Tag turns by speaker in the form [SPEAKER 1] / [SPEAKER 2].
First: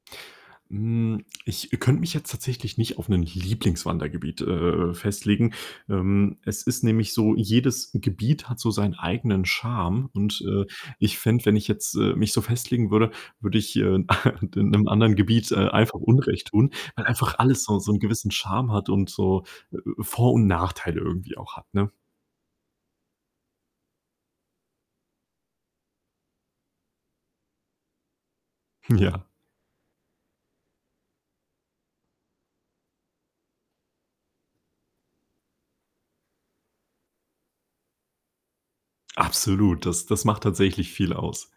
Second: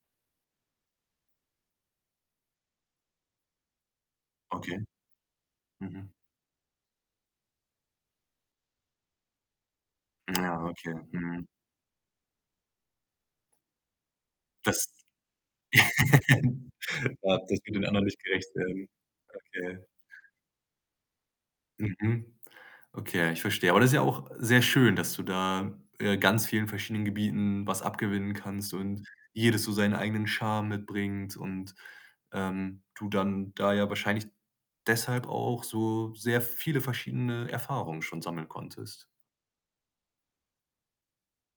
[SPEAKER 1] Hm, ich könnte mich jetzt tatsächlich nicht auf 'nen Lieblings-Wandergebiet,
[SPEAKER 2] Okay.
[SPEAKER 1] äh, äh, festlegen.
[SPEAKER 2] Mhm.
[SPEAKER 1] Ähm, es ist nämlich so, jedes Gebiet hat so sein eigenen Charme. Und,
[SPEAKER 2] Ja,
[SPEAKER 1] äh,
[SPEAKER 2] okay,
[SPEAKER 1] ich fände,
[SPEAKER 2] mhm.
[SPEAKER 1] wenn ich jetzt, äh, mich so festlegen würde, würde ich, äh, de
[SPEAKER 2] Das
[SPEAKER 1] 'nem anderen Gebiet, äh, einfach Unrecht
[SPEAKER 2] ja,
[SPEAKER 1] tun, weil einfach
[SPEAKER 2] das
[SPEAKER 1] alles
[SPEAKER 2] wird
[SPEAKER 1] so
[SPEAKER 2] den
[SPEAKER 1] so 'n
[SPEAKER 2] anderen nicht
[SPEAKER 1] gewissen
[SPEAKER 2] gerecht
[SPEAKER 1] Charme
[SPEAKER 2] werden.
[SPEAKER 1] hat und so, äh
[SPEAKER 2] Okay.
[SPEAKER 1] äh, Vor und Nachteile irgendwie auch hat, ne?
[SPEAKER 2] Mhm. Okay ja, ich verstehe. Aber das ist ja auch sehr schön, dass du da, äh, ganz vielen verschiedenen Gebieten was abgewinnen kannst
[SPEAKER 1] Hm,
[SPEAKER 2] und
[SPEAKER 1] ja.
[SPEAKER 2] jedes so seinen eigenen Charme mitbringt und, ähm, du dann da ja wahrscheinlich deshalb auch so sehr viele verschiedene Erfahrungen schon sammeln konntest.
[SPEAKER 1] Absolut, das das macht tatsächlich viel aus.